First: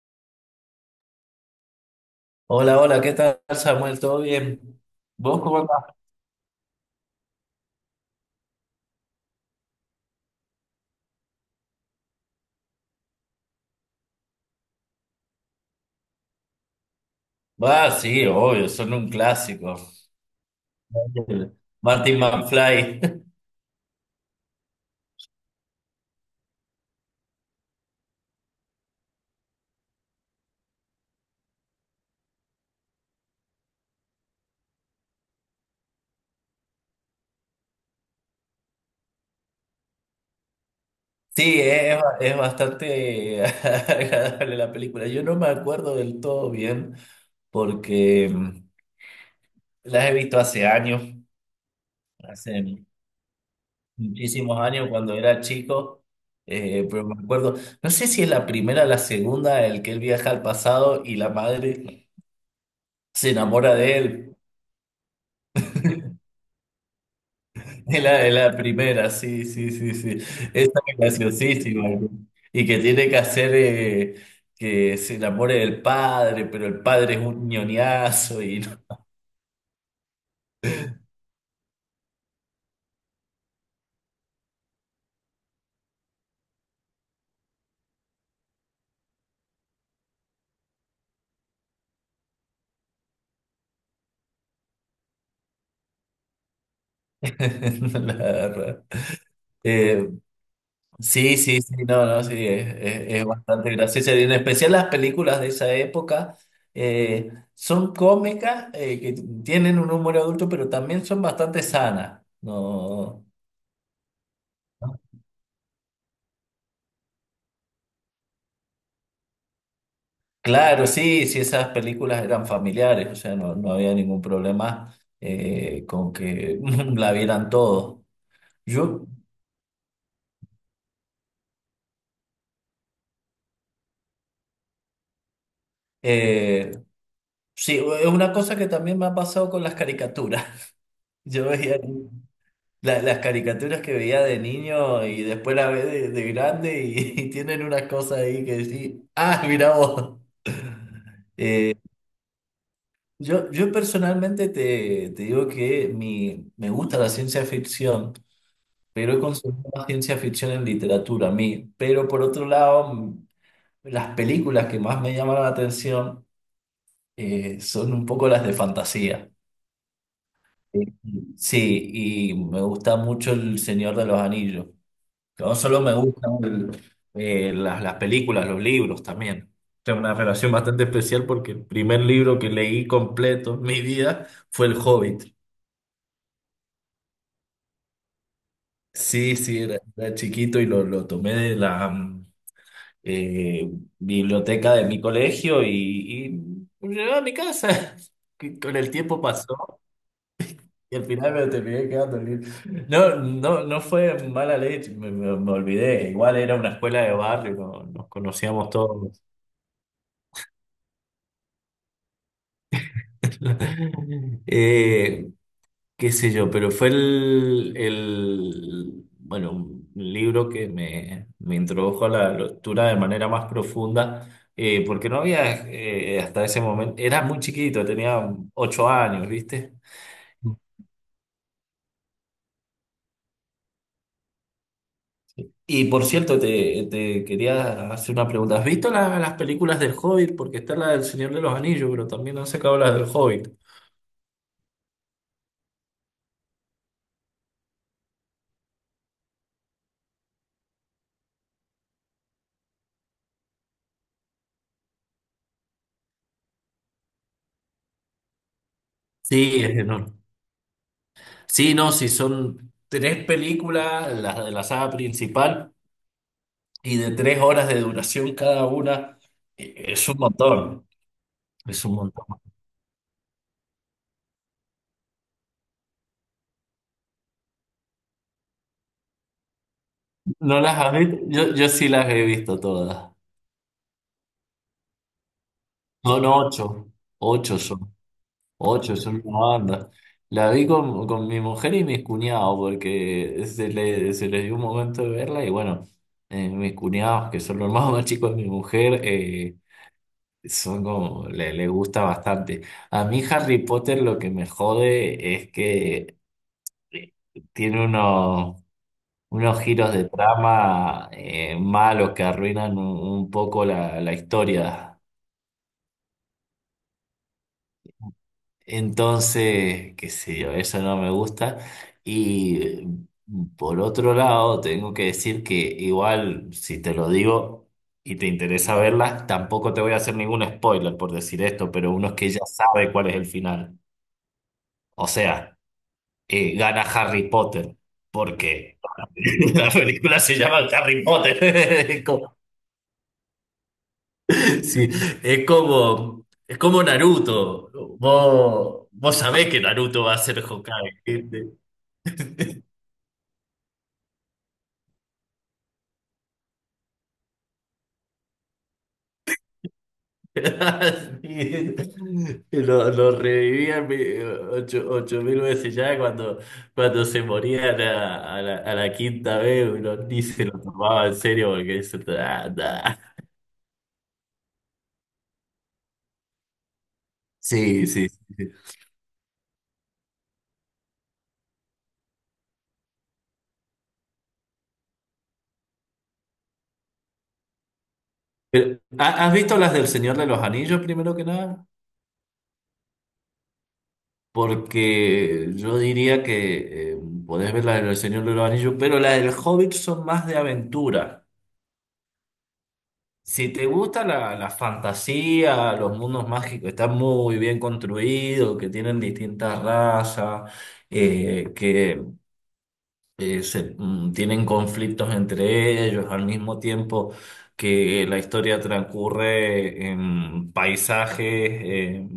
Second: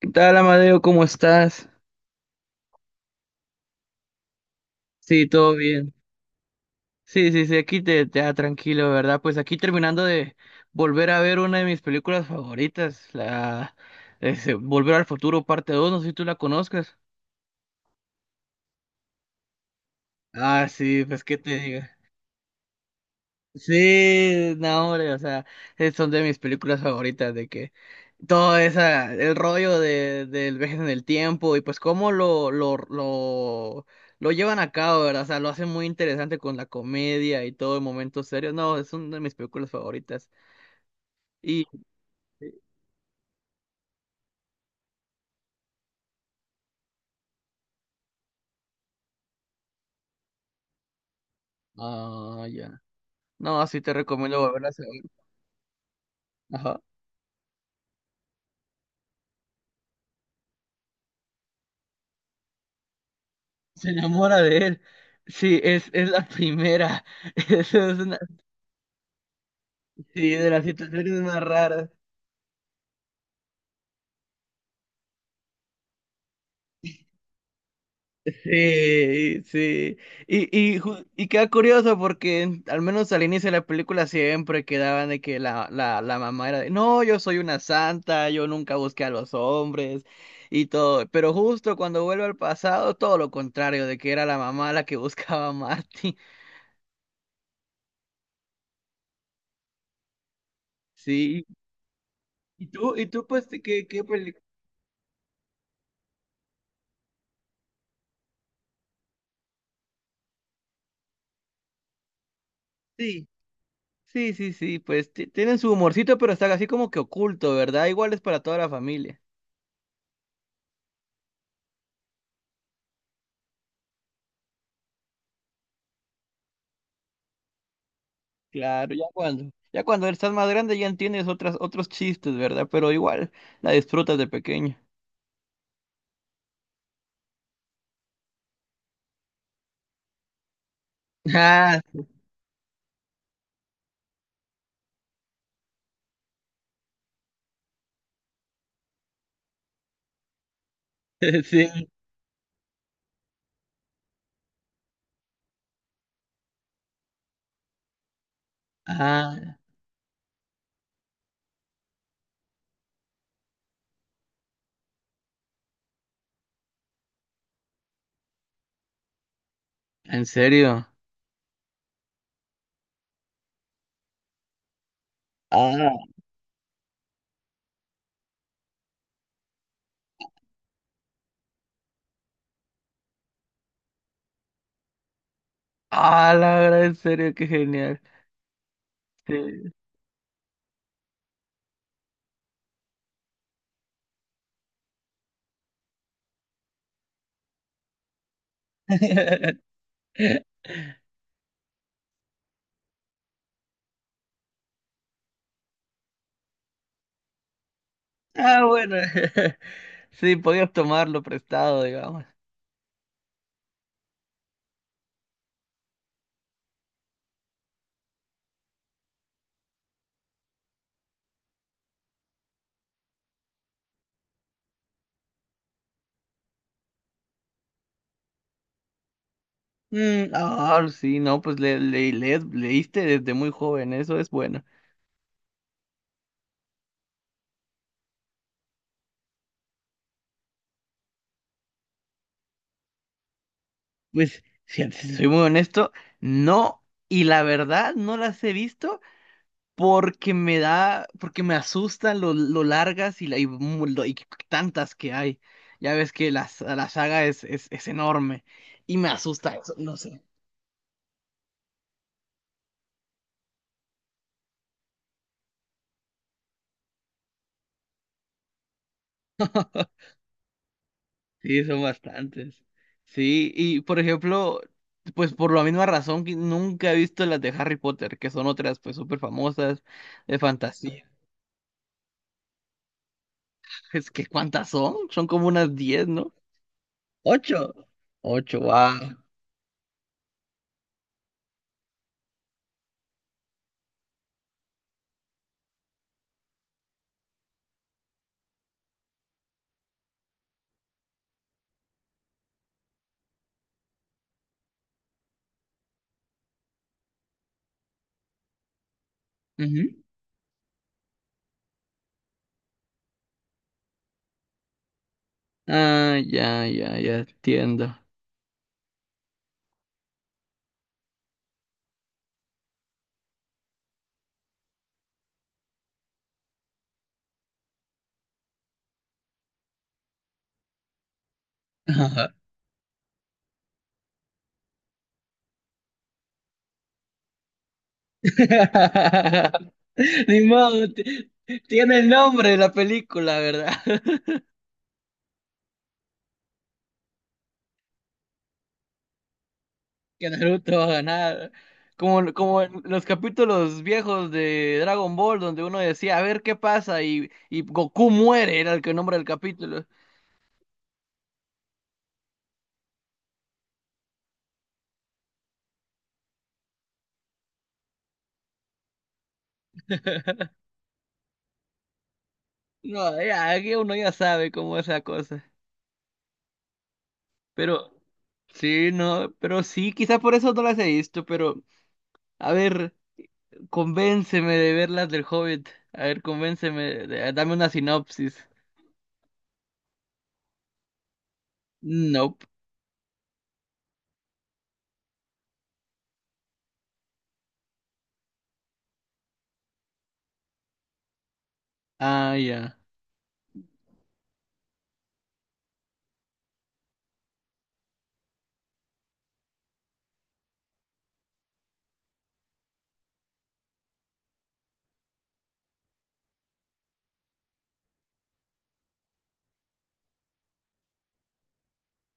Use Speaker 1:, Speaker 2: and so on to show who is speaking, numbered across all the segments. Speaker 1: ¿Qué tal, Amadeo? ¿Cómo estás?
Speaker 2: Hola, hola, ¿qué tal, Samuel? ¿Todo bien?
Speaker 1: Sí,
Speaker 2: ¿Vos
Speaker 1: todo
Speaker 2: cómo
Speaker 1: bien.
Speaker 2: andás?
Speaker 1: Sí, sí, sí, aquí te da tranquilo, ¿verdad? Pues aquí terminando de volver a ver una de mis películas favoritas, la ese, Volver al Futuro, parte 2. No sé si tú la conozcas.
Speaker 2: Ah, sí, obvio, son un clásico.
Speaker 1: Ah, sí, pues qué
Speaker 2: El
Speaker 1: te digo.
Speaker 2: Martin McFly.
Speaker 1: Sí, no, hombre, o sea, son de mis películas favoritas, de que todo esa, el rollo del viaje en el tiempo y pues cómo lo llevan a cabo, ¿verdad? O sea, lo hacen muy interesante con la comedia y todo en momentos serios. No, es una de mis películas favoritas.
Speaker 2: Sí,
Speaker 1: Y,
Speaker 2: es bastante agradable la película. Yo no me acuerdo del todo bien porque las he visto hace años,
Speaker 1: ah,
Speaker 2: hace
Speaker 1: ya. No, sí te recomiendo
Speaker 2: muchísimos
Speaker 1: volverlas a
Speaker 2: años cuando
Speaker 1: ver.
Speaker 2: era chico,
Speaker 1: Ajá.
Speaker 2: pero me acuerdo, no sé si es la primera o la segunda, el que él viaja al pasado y la madre se enamora
Speaker 1: Se
Speaker 2: de
Speaker 1: enamora
Speaker 2: él.
Speaker 1: de él. Sí, es la primera. Esa es
Speaker 2: Es
Speaker 1: una,
Speaker 2: la, es la primera, sí, sí, sí, sí.
Speaker 1: sí, de las
Speaker 2: Esa es
Speaker 1: situaciones más
Speaker 2: graciosísima,
Speaker 1: raras.
Speaker 2: ¿no? Y que tiene que hacer que se enamore del padre, pero el padre es un ñoñazo y no,
Speaker 1: Sí, sí. Y, y queda curioso porque al menos al inicio de la película siempre quedaban de que la mamá era de, no, yo soy una santa, yo nunca busqué a los hombres y todo. Pero justo cuando vuelve al pasado, todo lo contrario, de que era la mamá la que buscaba a Marty.
Speaker 2: no la agarra. Eh, sí,
Speaker 1: Sí.
Speaker 2: sí, sí, no, no, sí,
Speaker 1: ¿Y
Speaker 2: es,
Speaker 1: tú, y
Speaker 2: es
Speaker 1: tú pues,
Speaker 2: bastante
Speaker 1: qué
Speaker 2: graciosa. Y en
Speaker 1: película?
Speaker 2: especial las películas de esa época son cómicas, que tienen un humor adulto, pero también son bastante sanas. No.
Speaker 1: Sí, sí, sí, sí, pues tienen su humorcito, pero está así como que oculto, ¿verdad? Igual es para toda la familia.
Speaker 2: Claro, sí, sí, esas películas eran familiares, o sea, no, no había ningún problema con que la vieran todos.
Speaker 1: Claro, ya
Speaker 2: Yo,
Speaker 1: cuando, ya cuando estás más grande ya entiendes otras, otros chistes, ¿verdad? Pero igual la disfrutas de pequeño.
Speaker 2: eh, sí, es una cosa que también me ha pasado con las caricaturas. Yo veía
Speaker 1: Ah,
Speaker 2: las caricaturas que veía de niño y después las ve de grande y, y tienen unas cosas ahí que sí, ah, mira vos.
Speaker 1: sí.
Speaker 2: Yo personalmente te digo que me gusta la ciencia ficción. Pero he
Speaker 1: Ah,
Speaker 2: consumido más ciencia ficción en literatura a mí. Pero por otro lado, las películas que más me llamaron la atención son un poco las de fantasía.
Speaker 1: ¿en
Speaker 2: Eh,
Speaker 1: serio?
Speaker 2: Sí, y me gusta mucho El Señor de los Anillos. No solo me
Speaker 1: Ah,
Speaker 2: gustan las películas, los libros también. Tengo una relación bastante especial porque el primer libro que leí completo en mi vida fue El Hobbit.
Speaker 1: ah, la verdad, en serio, qué genial.
Speaker 2: Sí, sí,
Speaker 1: Sí.
Speaker 2: era chiquito y lo tomé de la, eh, biblioteca de mi colegio y me llevaba a mi casa. Que con el tiempo pasó y al final me terminé quedando. No, no, no fue mala leche, me olvidé. Igual era una escuela de barrio, nos
Speaker 1: Ah,
Speaker 2: conocíamos
Speaker 1: bueno.
Speaker 2: todos.
Speaker 1: Sí, podías tomarlo prestado, digamos.
Speaker 2: Eh, qué sé yo, pero fue el bueno, un libro que me introdujo a la lectura de manera más profunda, porque no había hasta ese momento, era muy chiquito, tenía 8 años, ¿viste?
Speaker 1: Ah, sí, no, pues leíste desde muy joven, eso es bueno.
Speaker 2: Y por cierto, te quería hacer una pregunta. ¿Has visto las películas del Hobbit? Porque está la del Señor de los Anillos, pero también han sacado las del Hobbit.
Speaker 1: Pues, fíjate, si soy muy honesto, no, y la verdad no las he visto, porque me asustan lo largas y, y tantas que hay. Ya ves que las la saga es enorme y me asusta
Speaker 2: Sí,
Speaker 1: eso,
Speaker 2: es
Speaker 1: no
Speaker 2: enorme.
Speaker 1: sé.
Speaker 2: Sí, no, sí, son tres películas, las de la saga principal. Y de 3 horas de duración cada una, es un montón,
Speaker 1: Sí, son
Speaker 2: es un montón.
Speaker 1: bastantes. Sí, y por ejemplo, pues por la misma razón que nunca he visto las de Harry Potter, que son otras pues súper famosas de
Speaker 2: ¿No las has
Speaker 1: fantasía.
Speaker 2: visto? Yo sí las he visto todas.
Speaker 1: Es que ¿cuántas son? Son como unas 10,
Speaker 2: Son
Speaker 1: ¿no?
Speaker 2: ocho, ocho
Speaker 1: Ocho.
Speaker 2: son,
Speaker 1: Ocho,
Speaker 2: ocho
Speaker 1: wow.
Speaker 2: son una banda. La vi con mi mujer y mis cuñados porque se les dio un momento de verla y bueno, mis cuñados, que son los más chicos de mi mujer, son como, le gusta bastante. A mí Harry Potter lo que me jode es que eh, tiene unos giros de trama malos que arruinan un poco la historia.
Speaker 1: Ah, ya, ya, ya entiendo.
Speaker 2: Entonces, qué sé yo, eso no me gusta. Y por otro lado, tengo que decir que igual, si te lo digo y te interesa verlas, tampoco te voy a hacer ningún spoiler por decir esto, pero uno es que ya sabe cuál es el final. O sea, gana Harry Potter, porque la película se
Speaker 1: Ni
Speaker 2: llama
Speaker 1: modo,
Speaker 2: Harry
Speaker 1: tiene
Speaker 2: Potter.
Speaker 1: el nombre de la película, ¿verdad?
Speaker 2: Sí, es como Naruto. Vos sabés que Naruto va a
Speaker 1: Que
Speaker 2: ser
Speaker 1: Naruto va a
Speaker 2: Hokage, ¿viste?
Speaker 1: ganar. Como en los capítulos viejos de Dragon Ball, donde uno decía, a ver qué pasa, y Goku muere, era el que nombra el capítulo.
Speaker 2: Sí. Lo revivían ocho mil veces ya cuando, cuando se morían a la quinta vez, uno ni se lo tomaba en serio porque eso. Ah, nah.
Speaker 1: No, ya, aquí uno ya sabe cómo es la cosa.
Speaker 2: Sí,
Speaker 1: Pero,
Speaker 2: sí, sí.
Speaker 1: sí, no, pero sí, quizá por eso no las he visto, pero, a ver, convénceme de verlas del Hobbit. A ver, convénceme, dame una sinopsis.
Speaker 2: Pero, ¿has visto las del Señor de los Anillos primero que nada?
Speaker 1: No.
Speaker 2: Porque yo diría que podés ver la del Señor de los Anillos, pero la del Hobbit son más de aventura.
Speaker 1: Ah, ya.
Speaker 2: Si te gusta la fantasía, los mundos mágicos, están muy bien construidos, que tienen distintas razas, que tienen conflictos entre ellos, al mismo tiempo que la historia transcurre en paisajes,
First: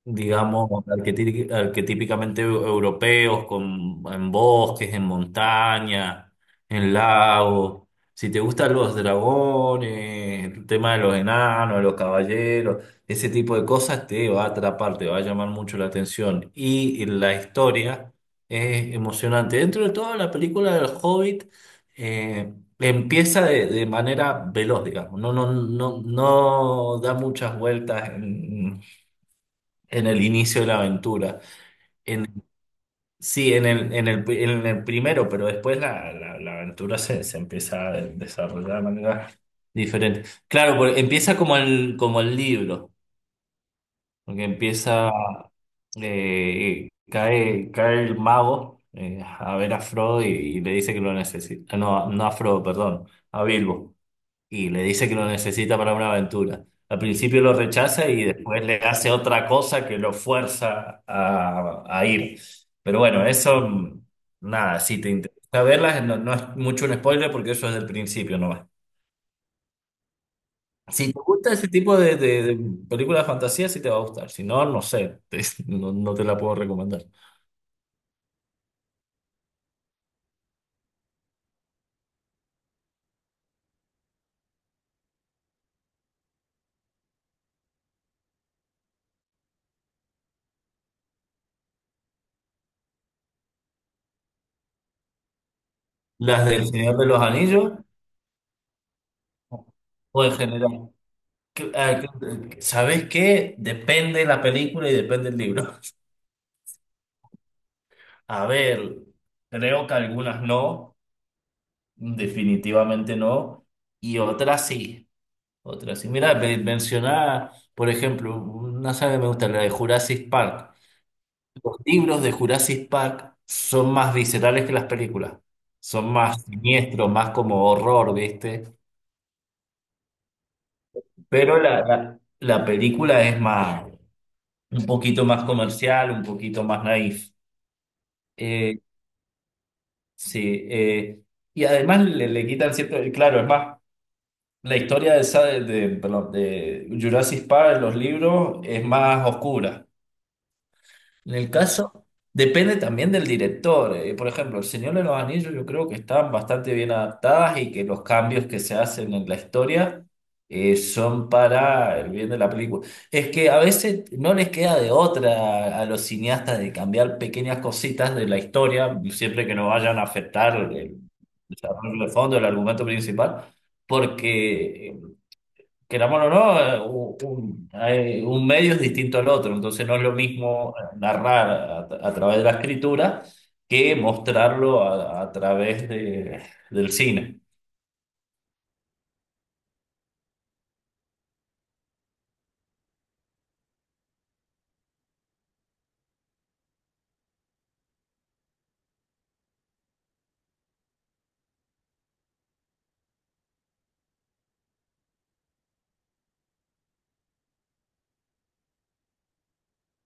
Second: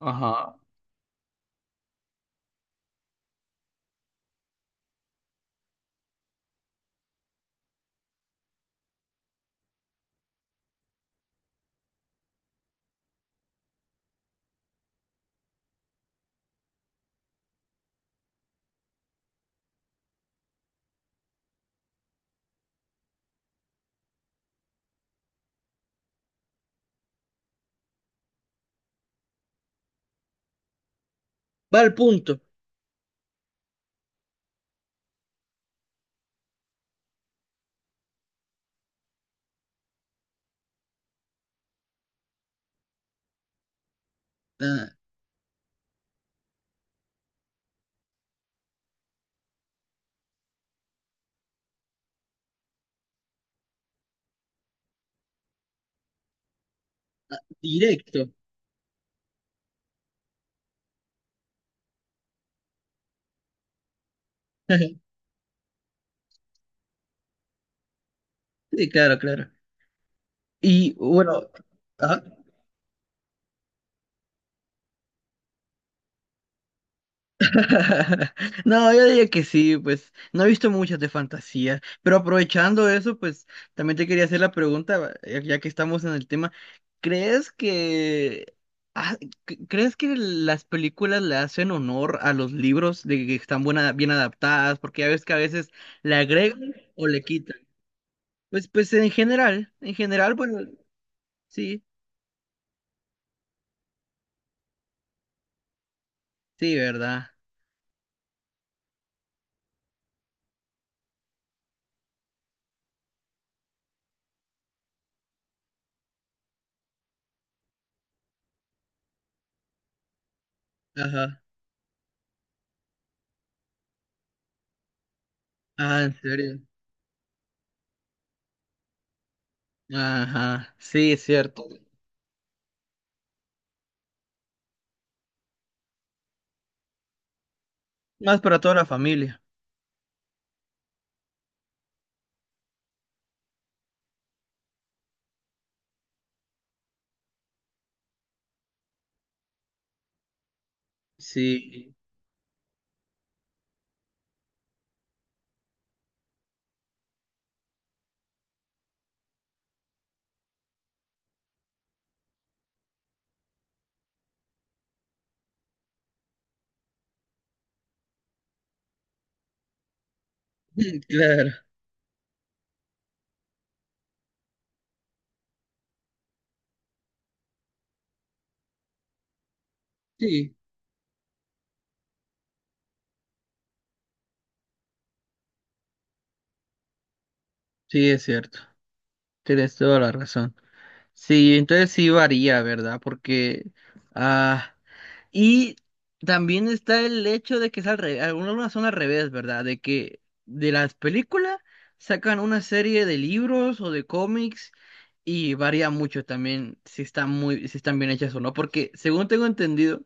Speaker 1: Ajá.
Speaker 2: digamos, arquetípicamente europeos, en bosques, en montaña, en lagos. Si te gustan los dragones, el tema de los enanos, de los caballeros, ese tipo de cosas te va a atrapar, te va a llamar mucho la atención. Y la historia es emocionante. Dentro de todo, la película del Hobbit eh, empieza de manera veloz, digamos. No, no, no, no da muchas vueltas en el inicio de la aventura.
Speaker 1: Va al
Speaker 2: En,
Speaker 1: punto.
Speaker 2: sí, en el primero, pero después la aventura se empieza a desarrollar de manera diferente. Claro, porque empieza como el libro, porque
Speaker 1: Ah,
Speaker 2: empieza, cae el mago a ver a Frodo y le dice que lo necesita. No, no a Frodo, perdón, a Bilbo y le dice que lo necesita para una aventura. Al
Speaker 1: ah,
Speaker 2: principio lo rechaza y
Speaker 1: directo.
Speaker 2: después le hace otra cosa que lo fuerza a ir. Pero bueno, eso, nada, si te interesa verlas, no, no es mucho un spoiler porque eso es del principio nomás.
Speaker 1: Sí, claro, claro. Y
Speaker 2: Si te
Speaker 1: bueno.
Speaker 2: gusta ese tipo de,
Speaker 1: Ajá.
Speaker 2: de, de películas de fantasía, sí te va a gustar. Si no, no sé, no, no te la puedo recomendar.
Speaker 1: No, yo diría que sí, pues no he visto muchas de fantasía, pero aprovechando eso, pues también te quería hacer la pregunta, ya que estamos en el tema, ¿crees que ah, crees que las películas le hacen honor a los libros de que están bien adaptadas? Porque ya ves que a veces le
Speaker 2: Las del
Speaker 1: agregan
Speaker 2: Señor de
Speaker 1: o
Speaker 2: los
Speaker 1: le quitan.
Speaker 2: Anillos
Speaker 1: Pues, en
Speaker 2: o en
Speaker 1: general, bueno,
Speaker 2: general.
Speaker 1: sí,
Speaker 2: ¿Sabes qué? Depende la película y depende el libro.
Speaker 1: sí, ¿verdad?
Speaker 2: A ver, creo que algunas no, definitivamente no, y otras sí, otras sí. Mira, mencionaba, por ejemplo, una saga que me gusta, la de Jurassic Park.
Speaker 1: Ajá,
Speaker 2: Los libros de Jurassic Park son más viscerales que las películas,
Speaker 1: ah,
Speaker 2: son
Speaker 1: en
Speaker 2: más
Speaker 1: serio.
Speaker 2: siniestros, más como horror, ¿viste?
Speaker 1: Ajá, sí, es
Speaker 2: Pero
Speaker 1: cierto.
Speaker 2: la película es más, un poquito más comercial, un poquito más naif.
Speaker 1: Más para toda
Speaker 2: Eh,
Speaker 1: la familia.
Speaker 2: sí, y además le quitan cierto, claro, es más la historia de, perdón, de Jurassic Park en los libros es más oscura. En el
Speaker 1: Sí,
Speaker 2: caso, depende también del director. Por ejemplo, El Señor de los Anillos yo creo que están bastante bien adaptadas y que los cambios que se hacen en la historia son para el bien de la película. Es que a veces no les queda de otra a los cineastas de cambiar pequeñas cositas de la historia, siempre que no vayan a afectar el
Speaker 1: claro,
Speaker 2: desarrollo de fondo, el argumento principal porque queramos o no, un medio es distinto al otro, entonces no es lo
Speaker 1: sí,
Speaker 2: mismo narrar a través de la escritura que mostrarlo a través del cine.
Speaker 1: sí, es cierto. Tienes toda la razón. Sí, entonces sí varía, ¿verdad? Ah, Y también está el hecho de que es al revés, algunas son al revés, ¿verdad? De que de las películas sacan una serie de libros o de cómics y varía mucho también si están bien hechas o no, porque según tengo entendido,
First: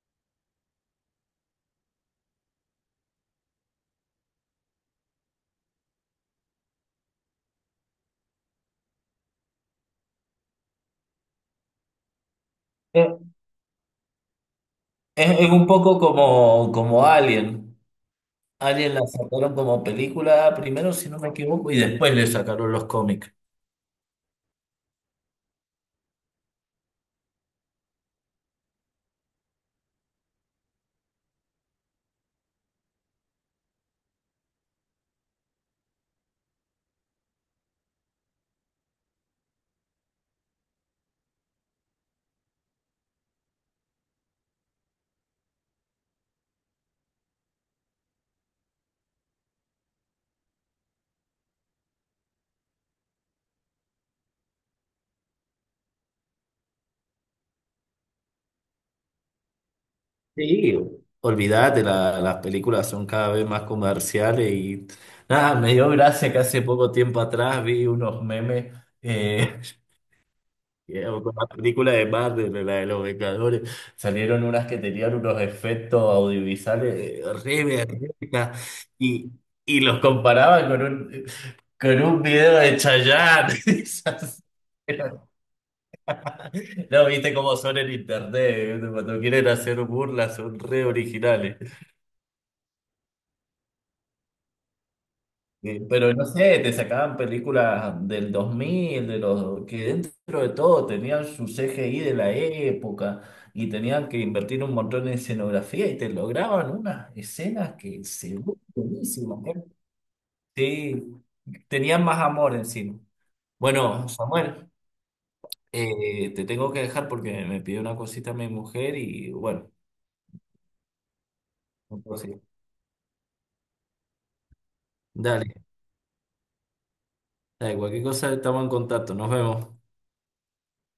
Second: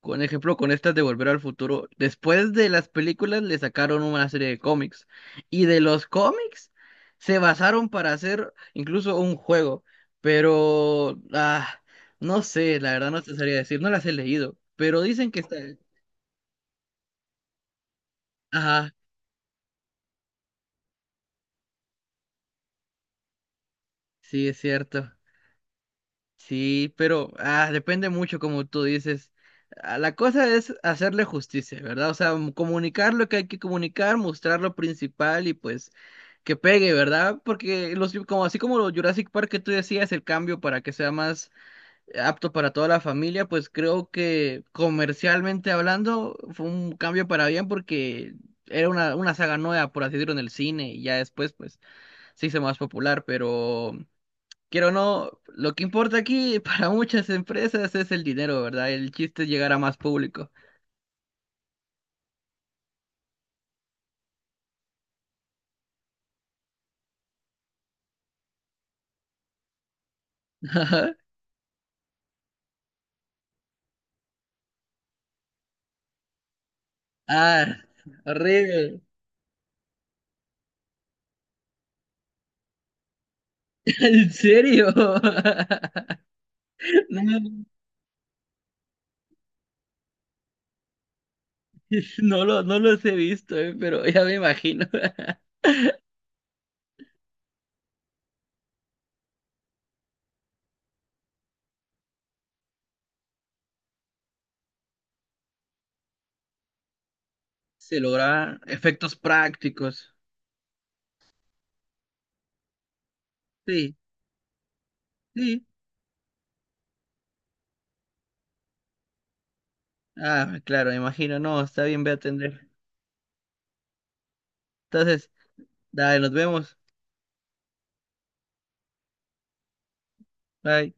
Speaker 1: con ejemplo, con estas de Volver al Futuro, después de las películas le sacaron una serie de cómics y de los cómics se basaron para hacer incluso un juego, pero no sé, la verdad
Speaker 2: Eh,
Speaker 1: no te sabría decir, no las he leído, pero dicen
Speaker 2: Es,
Speaker 1: que
Speaker 2: es
Speaker 1: está.
Speaker 2: un poco como Alien.
Speaker 1: Ajá,
Speaker 2: Alien la sacaron como película primero, si no me equivoco, y después le sacaron los cómics.
Speaker 1: sí, es cierto. Sí, pero depende mucho, como tú dices. Ah, la cosa es hacerle justicia, ¿verdad? O sea, comunicar lo que hay que comunicar, mostrar lo principal y pues que pegue, ¿verdad? Porque así como los Jurassic Park que tú decías, el cambio para que sea más apto para toda la familia, pues creo que comercialmente hablando fue un cambio para bien porque era una saga nueva, por así decirlo, en el cine y ya después pues se hizo más popular, pero. Quiero o no, lo que importa aquí para muchas empresas es el dinero, ¿verdad? El chiste es llegar a más público.
Speaker 2: Sí, olvídate, las películas son cada vez más comerciales y nada, me dio gracia que hace poco tiempo atrás vi unos memes. eh,
Speaker 1: Ajá.
Speaker 2: Con la película de Marvel, la de los Vengadores, salieron unas que tenían unos efectos audiovisuales re
Speaker 1: Ah,
Speaker 2: berreta,
Speaker 1: horrible.
Speaker 2: y, y los comparaban con con un video de Chayanne.
Speaker 1: ¿En serio?
Speaker 2: Eran- No, viste cómo
Speaker 1: No,
Speaker 2: son en internet, cuando quieren hacer burlas son re originales.
Speaker 1: no los he visto, pero ya me imagino.
Speaker 2: Pero no sé, te sacaban películas del 2000 de los que dentro de todo tenían su CGI de la época y tenían que invertir un montón en escenografía y te lograban unas escenas
Speaker 1: Se
Speaker 2: que se ven
Speaker 1: logran efectos
Speaker 2: buenísimas, ¿eh?
Speaker 1: prácticos.
Speaker 2: Sí, tenían más amor encima.
Speaker 1: Sí,
Speaker 2: Bueno, Samuel,
Speaker 1: sí.
Speaker 2: te tengo que dejar porque me pidió una cosita mi mujer y bueno,
Speaker 1: Ah, claro, me imagino. No, está bien, voy a
Speaker 2: entonces,
Speaker 1: atender. Entonces,
Speaker 2: dale,
Speaker 1: dale, nos vemos.
Speaker 2: dale, cualquier cosa estamos en contacto, nos vemos.
Speaker 1: Bye.